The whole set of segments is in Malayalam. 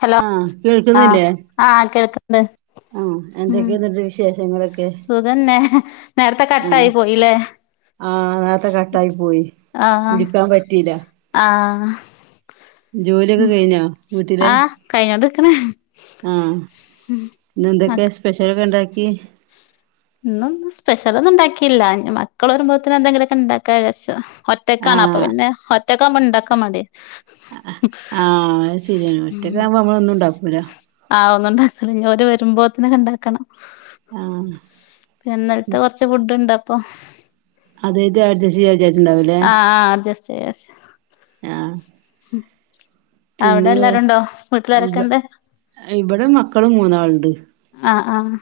ഹലോ ആഹ് ആ ആ കേൾക്ക ആ എന്തൊക്കെയിണ്ടന്റെ വിശേഷം സുഖന്നെ നേരത്തെ കട്ടായി പോയില്ലേ ആ നേരത്തെ കട്ടായി പോയി വിളിക്കാൻ പറ്റീല്ല ആ കഴിഞ്ഞോണ്ടിക്കണേ ആ ഇന്നെന്തൊക്കെയാ സ്പെഷ്യലൊക്കെ ഇണ്ടാക്കി ഇന്നൊന്നും സ്പെഷലന്നും ഉണ്ടാക്കയില്ല മക്കള് വരുമ്പോത്തേന് എന്തെങ്കിലൊക്കെ ഇണ്ടാക്കാ വിചാരിച്ചു ഒറ്റക്കാണ അപ്പൊ ആഹ് പിന്നെ ഒറ്റക്കാമ്പോണ്ടാക്കാൻ മടി ആ ശരിയാണ് ഒറ്റക്കാമ്പോ നമ്മളൊന്നും ഉണ്ടാക്കൂലാ ണ്ടാക്കണം ഓര് വരുമ്പോത്ത്നേക്കിണ്ടാക്കണം ആഹ ന്നലത്തെ കൊറച്ച് ഫുഡ് ഇണ്ട് അപ്പൊ. ആഹ് [unintelligible] [unintelligible] ആഹ ഉം പിന്നെറെ ഇബ ഇബടെ മക്കള് മൂന്നാളുണ്ട്. ആഹ്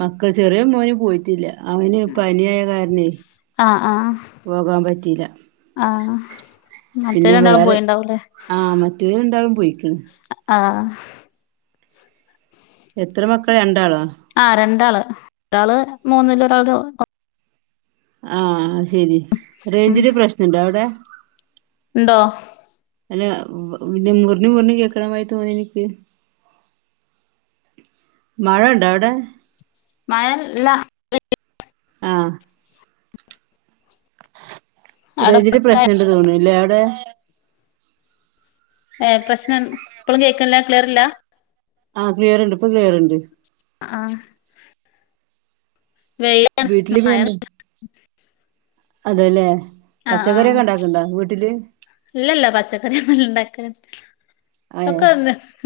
മക്കൾ ചെറിയ മോന് പോയിട്ടില്ല അവന്പനിയായ കാരനെയ് പോകാൻ പറ്റീല ആഹ മറ്റേ രണ്ടാളും പോയിണ്ടാവുംല്ലേ ആഹ് മറ്റേത് രണ്ടാളും പോയിക്ക്ണ് ആഹ എത്ര മക്കൾ രണ്ടാളോ? രണ്ടാള് ഒരാള് മൂന്നില് ഒരാള് ഒ ആഹ് [unintelligible] ഉം ഉണ്ടോ അല്ല പിന്നെ മുറിഞ്ഞു മുറിഞ്ഞു കേക്കണമായി തോന്നി എനിക്ക് മഴ ഇണ്ടോ അവിടെ മയല്ല ആ രജിന്റെ അവിടെ പ്രശ്നണ്ട് തോന്നു ഇല്ലേ അവിടെ പ്രശ്നം ഇപ്പോളും കേക്കുന്നില്ല ക്ലിയർല്ല ക്ലിയർണ്ട് ഇപ്പൊ ക്ലിയർണ്ട് ആ വെയില വീട്ടില് മയ പിന്നെ അതെല്ലേ പച്ചക്കറിയൊക്കെ ഉണ്ടാക്ക്ണ്ടോ വീട്ടില് ഇല്ല ഇല്ലപച്ചകറിഒന്ന്ഉണ്ടക്ക്ണ്ല്ല ഏഹ് ഒക്കെ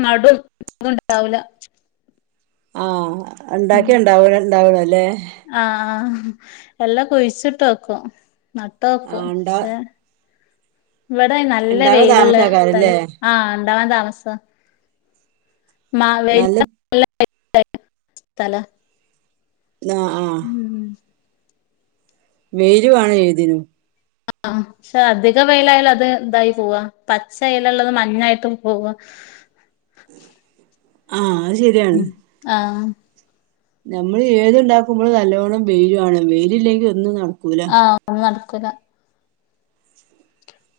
നടുന്നുണ്ടാവുല ആ ഉണ്ടാക്കി ഉണ്ടാവൂല ഉണ്ടാവണ ല്ലേ ആ ആ് എല്ലാം കുഴിച്ചിട്ട് നൊക്കും നട്ടോക്കും ആഹ് ഉണ്ടാ പക്ഷേ ഇവിടെ നല്ല ഉണ്ടാവ വെയിലുള്ള താമസാക്കാരല്ലേ സ്ഥലം ആ ഉണ്ടാവാൻ താമസം മാ വേലി നല്ല [unintelligible] സ്ഥല ആ വെയ്ലുവേണം ഏതിനു ആ ക്ഷെ അധിക വയിലായാലും അത് ഇതായി പോവ പച്ച എലള്ളത് മഞ്ഞായിട്ടും പോവാ ആ ഉം ആ നമ്മള് ഏത് ഉണ്ടാക്കുമ്പോളും നല്ലവോണം വെയ്ലുവേണം വെയ്ളില്ലെങ്കി ഒന്നുങ്ങട്ട് ആ ഒന്നും നടക്കൂല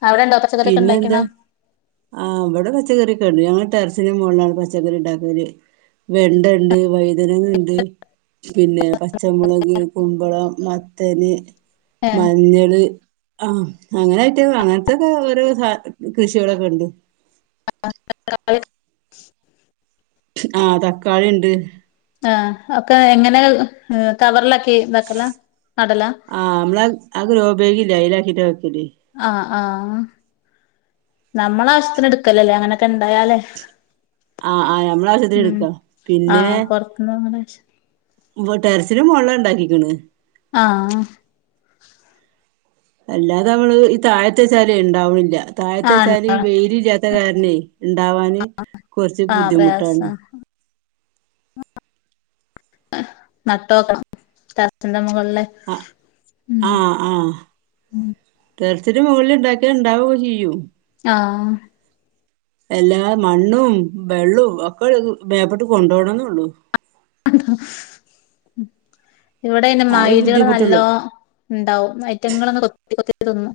അവിടെണ്ടോ പച്ചക്കറിയൊക്കെ പിന്നെ എന്തേ ഇണ്ടാക്കീണോ ആ ഇബടെ പച്ചക്കറി ണ്ട് ഞങ്ങൾ ടെറസിനന് മുകളിലാണ് പച്ചക്കറി ഉണ്ടാക്കല് വെണ്ട ഉണ്ട് വൈതനങ്ങ ഉണ്ട് പിന്നെ പച്ചമുളക് കുമ്പളം മത്തന് ഏഹ് മഞ്ഞള് ആ അങ്ങനൊയിട്ട് അങ്ങനത്തെ ഓരോ സ കൃഷികളൊക്കെ ഉണ്ട് [inaudible] ആഹതക്കാളിണ്ട് ആ ഒക്കെ എങ്ങനെ കവർലാക്കി ആ നമ്മള ആ ഗ് രൊ ബാക് ലെ അയിലക്കിട്ടാ വക്കല് ആഹ് ആഹ് നമ്മളാവ്ശ്യത്തിന് ഇട്ക്കല ല്ലേ അങ്ങനൊക്കെ ഇണ്ടായാല് ആഹ് ആഹ് നമ്മളെ ആവശ്യത്തിന് ഉം എടുക്കാ ആ പൊർത്ത്ന്ന്ങ്ങനെ ഉം ടെർസിൻ്റെ മോൾള്ളാ ഇണ്ടാക്കിക്ക്ണ് ആഹ് എല്ലാതെ അവള് താഴത്തെച്ചാലെ ഇണ്ടാവ്ണില്ല ആഹ് താഴത്തെച്ചാല് ഈ വെയ്ല് ഇല്ലാത്ത കാര്ണെ ഇണ്ടാവാന് കൊർച്ച് ബുദ്ധിമുട്ടാണ് നാട്ടോക്കണം ടെറസിൻ്റെ മുകളിൽ അ ആ ആഹ് കേൾ ഒത്തിരി മുകൾ ഇണ്ടാക്യാ ഇണ്ടാവൊക്കെ ചെയ്യും ആഹ് എല്ലാ മണ്ണും വെള്ളും ഒക്കെ മേപ്പെട്ട് കൊണ്ടോണന്നൊള്ളൂ ഇവിടെ ഐന് ആ ഒരു മൈലള് ബുദ്ധിമുട്ടുള്ളൂ നല്ലോ ഇണ്ടാവും ഐറ്റങ്ങളങ്ങ് കൊത്തി കൊത്തി തിന്നും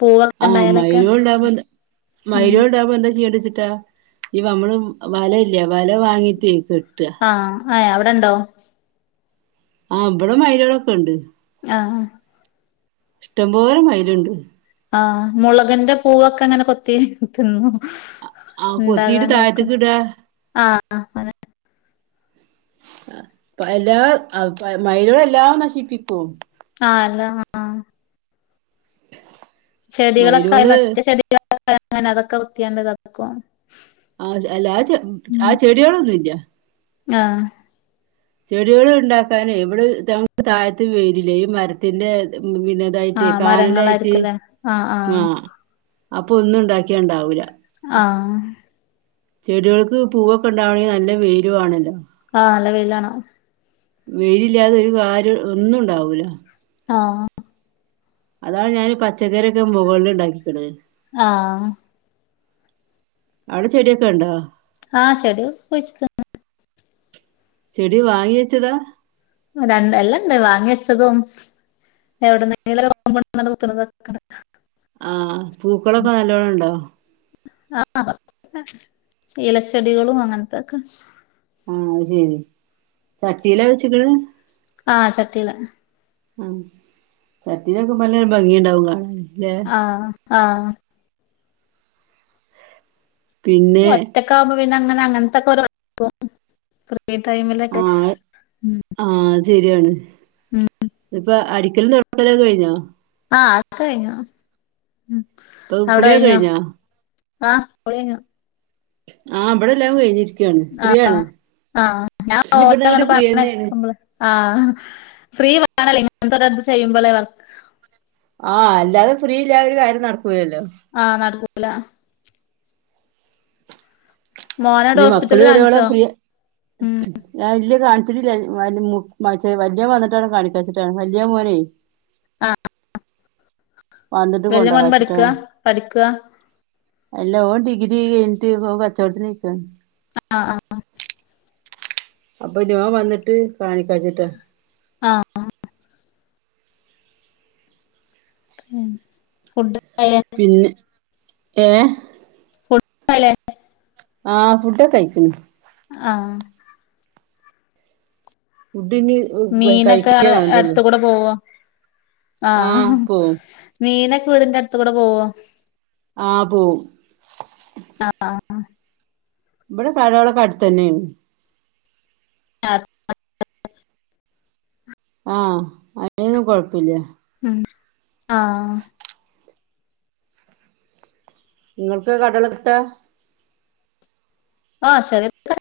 പൂവൊക്കെ ആഹ് ഉണ്ടായാലൊക്കെ മൈലോൾണ്ടാവ്മ്പൊ എന്ത ഉം മൈലോൾണ്ടാവ്മ്പോ എന്താ ചെയ്യണ്ടിച്ച ട്ട അമ്മള് വല ഇല്യെ വല വാങ്ങിട്ടേ കെ ആഹ് ആ അവ്ടെണ്ടോ ആ ഇവ്ടെ മൈലെളൊക്കെണ്ട് ആഹ് ആ ഇഷ്ടമ്പോലെ മൈല്ണ്ട് ആ മുളക്ന്റെ പൂവൊക്കെങ്ങനെ കൊത്തി തിന്നും ആ കൊത്തിയിട്ട് ഇണ്ടാകാനയ്ക്കൂല താഴത്തേക്ക് ഇടാ ആ അതന്നെ എല്ലാ ആൾകാ മൈലുകളെല്ലാം നശിപ്പിക്കും ആഹ് അല്ല ആ ചെടികളൊക്കായി മയിലുകള് മറ്റ് ചെടികള് [unintelligible] അങ്ങനെ അതൊക്കെ വൃത്തിയാണ്ട് വെക്കും ആഹ് അല്ല ആ ചെ ആ ചെടികളൊന്നും ഇല്യ ആഹ് ചെടികള് ഇണ്ടാക്കാനേ ഇവ്ടെ ഞങ്ങ്ക്ക് താഴ്ത്ത് വെയ്ല്ല്യാ ഈ മരത്തിൻ്റെ ഉം പിന്നെതായിട്ട് ആഹ് കാനലായിട്ട് മരങ്ങളായിരിക്കുംല്ലേ ആഹ് ആ ആഹ് അപ്പൊ ഒന്നും ഇണ്ടാക്കിയാ ഇണ്ടാവൂല ആഹ് ചെടിൾക്ക് പൂവൊക്കെ ഇണ്ടാവണെങ്കില് നല്ല വെയില് വാണല്ലോ ആ നല്ല വെയിലാണം വെയിലില്ലാതെ ഒരു കാര്യം ഒന്നുണ്ടാവൂലാ ആഹ് അതാണ് ഞാന് പച്ചക്കറി ഒക്കെ മുകൾള്ണ്ടാക്കിക്ക്ണേ ആഹ് അവ്ടെ ചെടിക്കെ ഇണ്ടോ ആഹ് ചെടിക്കെ കുഴ്ച്ച്ട്ട്ക്ണ് ചെടി വാങ്ങി വെച്ചതാ രണ്ടു എല്ലണ്ട് വാങ്ങി വെച്ചതും എവിടെന്നേലൊക്കെ കൊണ്ടന്നാണ്ട് കുത്ത്ണത് വെക്ക്ണെ ആഹ് പൂക്കളൊക്കെ നല്ലോണം ഇണ്ടോ ആഹ് [unintelligible] ഇലച്ചെടികളും അങ്ങൻത്തൊക്കെ ആഹ് അത് ശെരി ചട്ടീലാ വെച്ച്ക്ക്ണെ ആഹ് ചട്ടീലാ ആ ചട്ടീലെക്കുമ്പൊ നല്ല ഭംഗിണ്ടാവൊള്ളൂ കാണാന് ല്ലേ ആ ആ പിന്നെ ഒറ്റക്കാവുമ്പോ പിന്നങ്ങനെ അങ്ങൻത്തൊക്കെ ഓരോ [unintelligible] ടൈമിലൊക്കെ ആഹ് ഉം ആ അത് സെരിആണ് ഉം ഇപ്പ അരി ഒലും തുറക്കാ കഴിഞ്ഞോ ആഹ അക്കെ കഴിഞ്ഞോ ഉ ഇപ്പൊ അവിടെ കുളിയൊക്കെ കഴിഞ്ഞോ ആഹ് ഒള ആഹ് ഇവിടെ ലാങ്ങ കഴഞ്ഞിരിക്ക ആഹ ആഹ് ഞാൻ ഇനി ഓരോ ഇവിടുന്ന് അങ്ങട്ട് അങ്ങോട്ട് ഫ്രീ തന്നെയാണ് പറഞ്ഞള് ആഹ ഫ്രീ വേണല്ലേ ഇങ്ങനത്തൊരടുത്ത് ചെയ്യുമ്പോളെ ആഹ അല്ലാതെ ഫ്രീ ഇല്ല ഒരു കാര്യം നടക്കൂല്ലല്ലോ അള മോനവിടെ ഇനി മക്കള് ഹോസ്പിറ്റലിൽ വരുവള കാണിച്ചോ പ്രിയ ഉം ഞാൻല് കാണ വല്ിയ വന്നിട്ടാണ് കാണിക്ക വെച്ചിട്ടാണ് വല്യ മോനേ ആഹ വന്നിട്ട് പഠിക്കാ കൊണ്ടോച്ചിട്ടാണ് പഠിക്കാ അല്ല ഓ ഡിഗ്രി കഴിഞ്ഞട്ട് കച്ചവടത്തിക്ക ആഹ ആഹ് അപ്പൊ ഞാൻ വന്നിട്ട് കാണിക്കാച്ചിട്ടാ ആഹ് ഉ ഫുഡ് ആയില്ലേ പിന്നെ ഏർ കൊടുല്ല ആഹ ഫുഡൊക്കെ കഴിക്കുന്നു ആഹ ഫുഡ് ഇനി മീനൊക്കെ കഴിക്കേ വേണ്ടുള്ളൂ അടുത്ത കൂടെ പോവോ ആ ആഹ പോവും മീനൊക്കെ വീടിന്റെ അടുത്ത് കൂടെ പോവോ ആപോ ഇവിടെ കടോളക്കാട്ട തന്നെയ ആ ആഹ അതിനൊന്നും കൊഴപ്പില്ല ആഹ നിങ്ങൾക്ക് കടൾ കിട്ട ആഹ് ശരിന്ന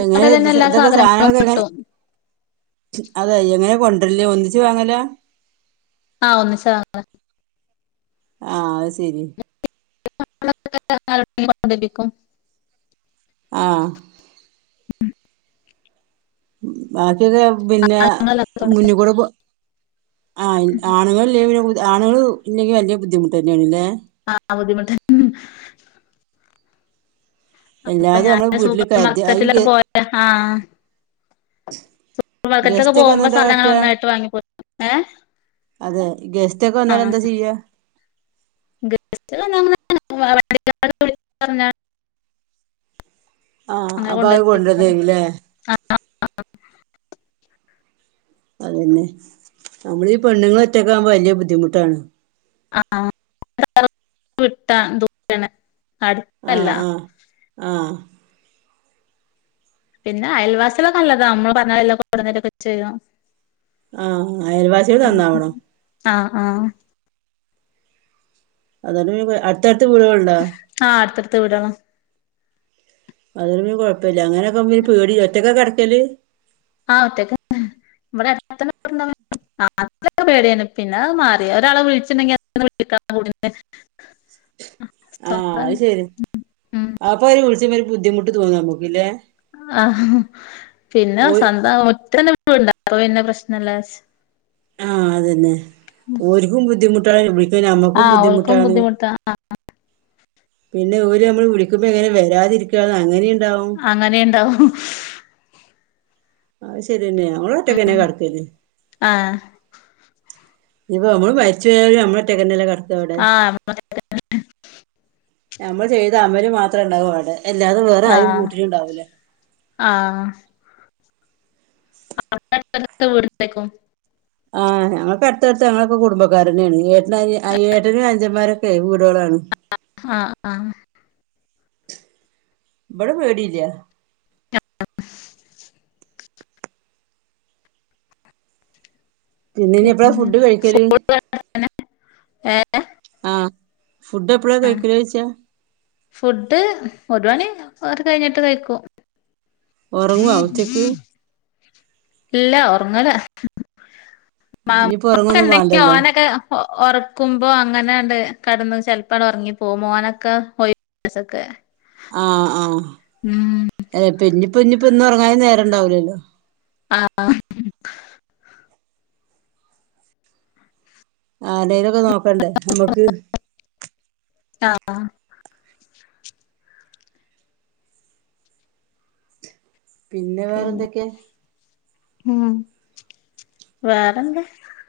എങ്ങനെ എല്ലാ ഇതൊക്കെ സാധനങ്ങളും സാധനങ്ങളൊക്കെ എങ്ങനെ കിട്ടും അതെ എങ്ങനെ കൊണ്ടരില്ലേ ഒന്നിച്ചു വാങ്ങല ആഹ് ഒന്ന് സ ആഹ അത് ശരി ലഭിക്കും ആഹ് അ പിന്നെ ഞങ്ങളില്ലാത്തോണ്ട് മുന്നൂടെ ആ ആണുങ്ങല്ലേ ആളുക ഇല്ലങ്കിൽ വലിയ ബുദ്ധിമുട്ട് തന്നെയാണ് അല്ലേ ആഹ് ബുദ്ധിമുട്ടൻ അപ്പൊ എല്ലാതെ നമ്മള് ഞാന് വീട്ടില് സൂപ്പർ കരുതി ഈ ഗ മാർക്കറ്റിലൊക്കെ പോയ ആഹ ക്കത്തൊക്കെ ഗസ്റ്റ് ഒക്കെ വന്ന പോകുമ്പോ എന്താ സ്ഥലങ്ങ കാട്ടാ ഒന്നായിട്ട് വാങ്ങിപ്പോ ഏ അതെ ഗസ്റ്റ് ഒക്കെ വന്നാാല എന്താ ചെയ്യാ ഗസ് വിള പറഞ്ഞ ആഹ് അങ്ങനെ അപ്പൊ അത് കൊണ്ടുവത്തിരിക്കും കൊണ്ടുവന്നേരുല്ലേ ആ അതന്നെ നമ്മൾീഈ പെണ്ണുങ്ങള ഒറ്റക്കാൻ വലിയ ബുദ്ധിമുട്ടാണ് ആഹ വിട്ടാ ദ അടുത്തല്ല ആഹ പിന്നെ അയൽവാസംൊക്കെ നല്ലതാ നമ്മള് പറഞ്ഞ എല്ല കൊടന്നിട്ടൊക്കെ ചെയ്യോ ആഹ അയൽവാസികട് നന്നാവണംോ ആഹ ആഹ അതാണ് അടുത്തടുത്ത് വീടുകള്ണ്ടാ എവിടാ അന്നേരം പിന്നെ കുഴപ്പമില്ല അങ്ങനെയൊക്കെ പേടി ഒറ്റക്കാ കിടക്കല് ആ ഒറ്റക്കാ ഇവിടെ അടുത്ത് പേടിയെര്ന്ന് പിന്നെ അത് മാറി ഒരാളെ വിളിച്ചിണ്ടെങ്കി [unintelligible] ആ സ്വന്തം അത് ശരി ഉം അപ്പാര് വിളിച്ച് ഒരു ബുദ്ധിമുട്ട് തോന്നും നമുക്കില്ലേ [unintelligible] ആ അതന്നെ ഒര്ക്കും ബുദ്ധിമുട്ടാണ് വി പിന്നെ നമ്മക്കും ആഹ് ഓൽക്കും ബുദ്ധിമുട്ടാണ് ബുദ്ധിമുട്ടാ പിന്നെ ഓര് നമ്മള് വിളിക്കുമ്പോ എങ്ങനെ വരാതിരിക്കുക അങ്ങനെയ് അങ്ങനെുണ്ടാവും അത് ശരിതന്നെ ഞങ്ങള് ഒറ്റക്ക് തന്നെ കിടക്കല് ആഹ് ഇപ്പൊ നമ്മള് മരിച്ച് പോയാലും നമ്മള് ഒറ്റയ്ക്ക് തന്നെ അല്ലെ കിട [inaudible] നമ്മ ചെയ്ത അവര് മാത്രം ഉണ്ടാവും അവിടെ എല്ലാതെ വേറെ ആരും ആഹ് കൂട്ടിന് ഇണ്ടാവൂലാ ആഹ് [unintelligible] ആ ഞങ്ങക്ക് അടുത്തടുത്താ ഞങ്ങളക്കെ കുടുംബക്കാര് തന്നെയാണ് ഏട്ടന് അനിയാ ഏട്ടനും അനിച്ചന്മാരും വീടുകളാണ് ആ ആ ആ ഇവിടെ പേടില്ല പിന്നെ ഇനി എപ്പോഴാ ഫുഡ് കഴിക്കല് സ്കൂള് ഏ ആ ഫുഡ് എപ്പോഴാ ആ കഴിക്കല് ചോച്ചാ ഫുഡ് ഒരു മണി അത് കഴിഞ്ഞിട്ട് കഴിക്കും ഉറങ്ങുവോ ഉച്ചക്ക് ഇല്ല ഉറങ്ങലാ [unintelligible] ഇനിയിപ്പോ ഉറങ്ങൊന്നും വേണ്ടല്ലോ കടന്ന ചെലപ്പട് ഉറങ്ങി പോവും മോനൊക്കെ ആ ആ ഉം എ പിന്നിപോ ഞ്ഞിപോ ഇന്ന് ഉറങ്ങാന് നേരം ഇണ്ടാവിലല്ലോ ആ ആ ആന്നെന്നാഓക്കേ നോക്കണ്ടേ നമ്മക്ക് ആ പിന്നെ വേറെ എന്തൊക്കെ ഉം വേറെന്താ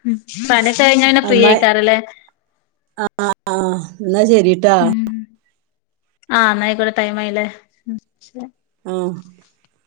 ഉം പണി കഴിഞ്ഞ പിന്നെ ഫ്രീയ ആക്കാറല്ലേ ആ ആ എന്നാ ശരിട്ടാ ഉം ആ നായിക്കൂടെ ടൈംയില്ലേ മ്മ്